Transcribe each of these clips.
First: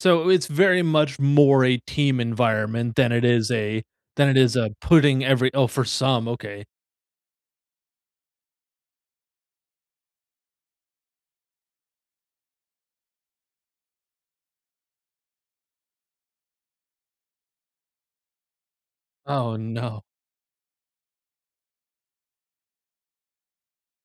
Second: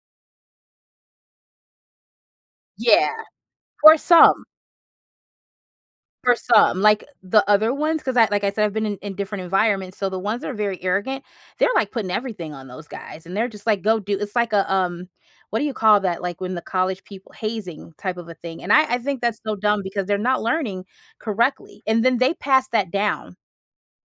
So, it's very much more a team environment Yeah, than it is a for than it some. is a putting every Oh, for some, For okay. some. Like the other ones, 'cause I like, I said, I've been in in different environments, so the ones that are very arrogant, they're like putting everything on those guys. And they're just like, go do it's like, uh, um, what do you call that? Like, when the college people hazing type of a thing. And I I think that's so Oh, dumb no. because they're not learning correctly. And then they pass that down.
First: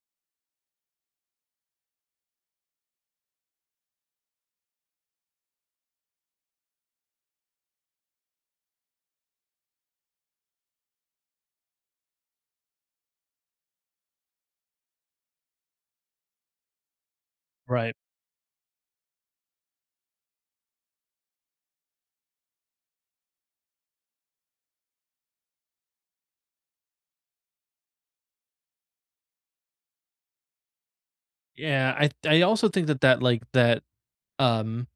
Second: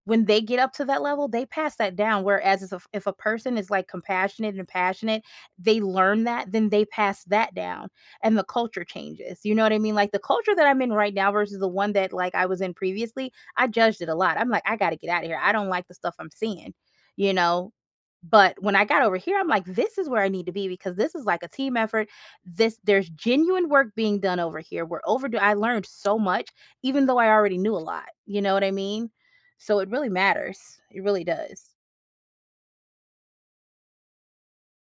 When they get up to that level, they pass that down, whereas is if if a person is, like, compassionate and passionate, they learn that, then they pass that down, and the culture changes. You know what I mean? Like, the culture that I'm in right now versus the one that, like, I was in previously, I judged it a lot. I'm like, "I gotta get out of here. I don't like the stuff I'm seeing," you know? Right. But, when I got over here, I'm like, "This is where I need to be because this is like a team effort. This there's genuine work being done over here. We're overdue." I learned so much, even though I already knew a lot. You know what I mean? So, it really matters. It really does. Yeah, I th I also think that, like, that, um,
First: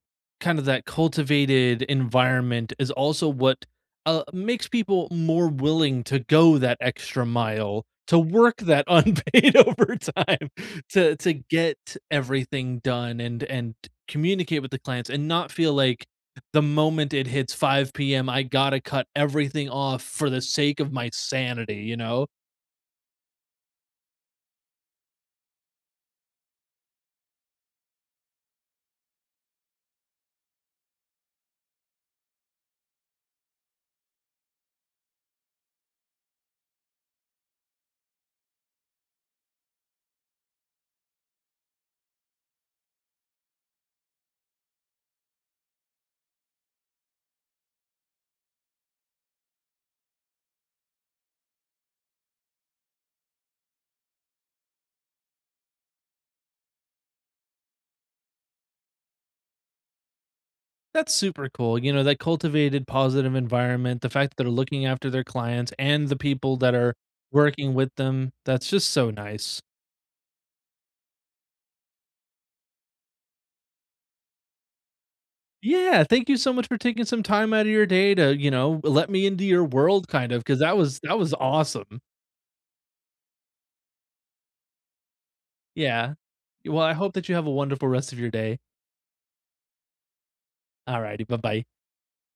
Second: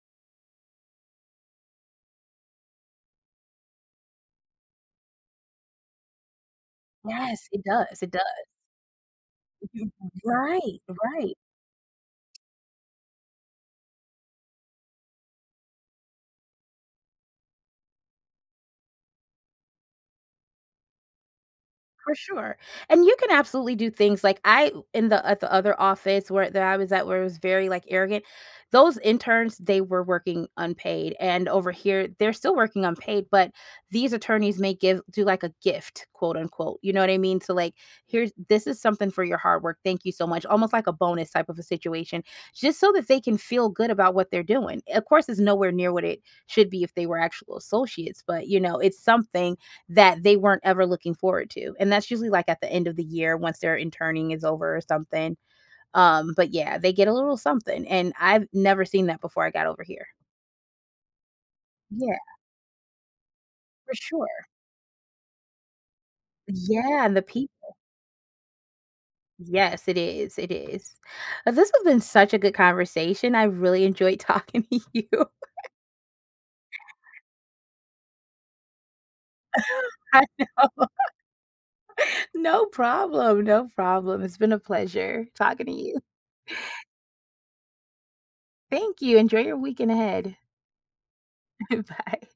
kind of that cultivated environment is also what, uh, makes people more willing to go that extra Yes, it mile, does, it to does. work that unpaid overtime Right, to to right. get everything done and and communicate with the clients and not feel like the moment it hits 5 PM, I gotta cut everything off for the sake of my sanity, you For know? sure. And you can absolutely do things, like, I in the at the other office where there I was at, where it was very, like, arrogant, those interns, they were working unpaid, and over here, they're still working unpaid, but these attorneys may give do, like, a "gift," quote, unquote. You know what I mean? So, like, "Here's this is something for your hard work. Thank you so much." Almost like a bonus type of a situation. Just so that they can feel good about what they're doing. Of course, it's nowhere near what it should be if they were actual associates, but, you know, it's something that they weren't ever looking forward to. And that's usually, like, at the end of the year once their interning is over or something. Um, but yeah, they get a little something. And I've never seen that before I got over here. That's super cool. You know, Yeah. that cultivated positive For environment, the fact that sure. are looking after their clients and the people that are Yeah, and the working people. with them. That's just so nice. Yes, it is, it is. Uh, this has been such a good conversation, I really enjoyed talking to you. Yeah, thank you so much for taking some time out of your day to, you know, let me into your world, I kind of, 'cause that know. was that was awesome. No problem, no problem. It's been a pleasure talking to you. Yeah. Y well, I hope that you have a wonderful rest of your day. Thank you. Enjoy your weekend ahead. Alrighty, buh-bye. Bye.